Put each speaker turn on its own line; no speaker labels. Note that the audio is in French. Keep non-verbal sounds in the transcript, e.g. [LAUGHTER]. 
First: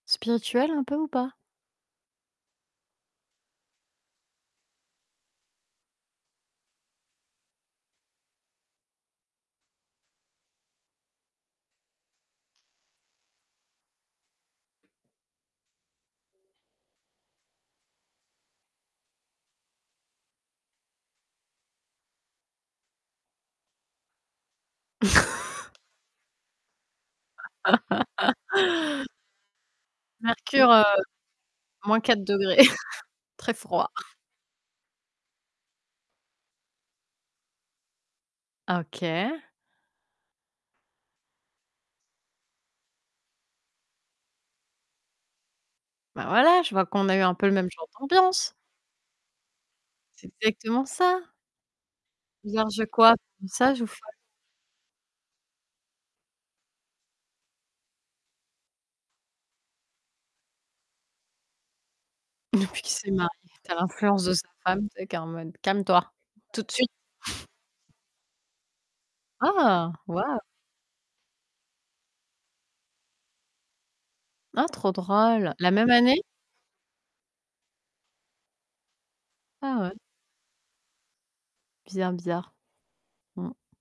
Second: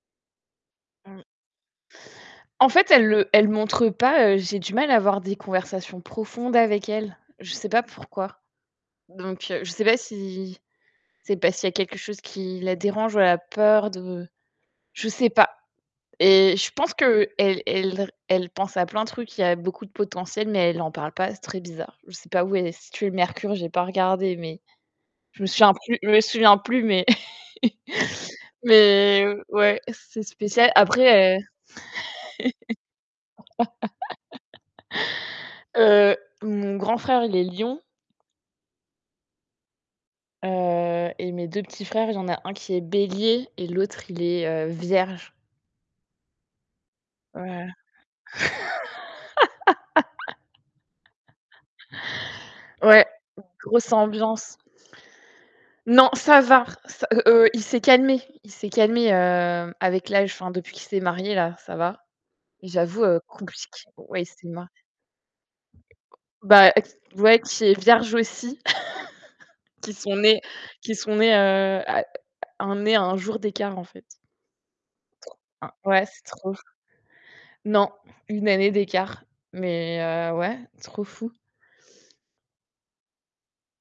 Spirituel un peu ou
Mmh.
pas?
En fait, elle le elle montre pas, heu, j'ai du mal à avoir des conversations profondes avec elle. Je sais pas pourquoi. Donc heu, je sais pas si c'est parce qu'il y a quelque chose qui la dérange ou elle a peur de je sais pas. Et je pense qu'elle elle l elle pense à plein de trucs, il y a beaucoup de potentiel mais elle en parle pas, c'est très bizarre. Je sais pas où est située le mercure, j'ai pas regardé mais je me souviens
[LAUGHS]
plus je me souviens plus mais
[LAUGHS]
[CHUCKLES] mais ouais, c'est
Mercure,
spécial.
heu,
Après, heu
-4°, [CHUCKLES] très froid.
[LAUGHS] heu, mon grand frère, il est lion
Ah OK.
heu et mes 2 petits frères, il y en a un qui est bélier et l'autre, il est, heu, vierge.
Bah voilà, je vois qu'on a eu un
Oh
peu le
là là!
même genre d'ambiance. C'est exactement ça!
[LAUGHS]
Vierge
Ouais,
quoi? Sage ou
grosse
folle?
ambiance. Non, ça va r heu, heu, il s'est calmé. Il s'est calmé, heu, avec l'âge, enfin depuis qu'il s'est marié, là, ça va.
[CHUCKLES] Depuis qu'il
J'avoue,
s'est
heu,
marié,
compliq
tu as
ouais, il
l'influence de
s'est
sa
ma
femme, tu sais, qui est en mode: «Calme-toi, tout de
Bah
suite».
ouais
[CHUCKLES]
qui est vierge aussi, [LAUGHS] qui
Ah!
sont
Wouah!
nés qui sont nés, heu, à à un nés à 1 jour d'écart en fait.
Ah trop
Tr
drôle! La
hein.
même
Ouais
année?
c'est trop ouf. Non, 1 année d'écart
Ah ouais.
mais heu, ouais, trop fou.
Bizarre, bizarre. Mmh.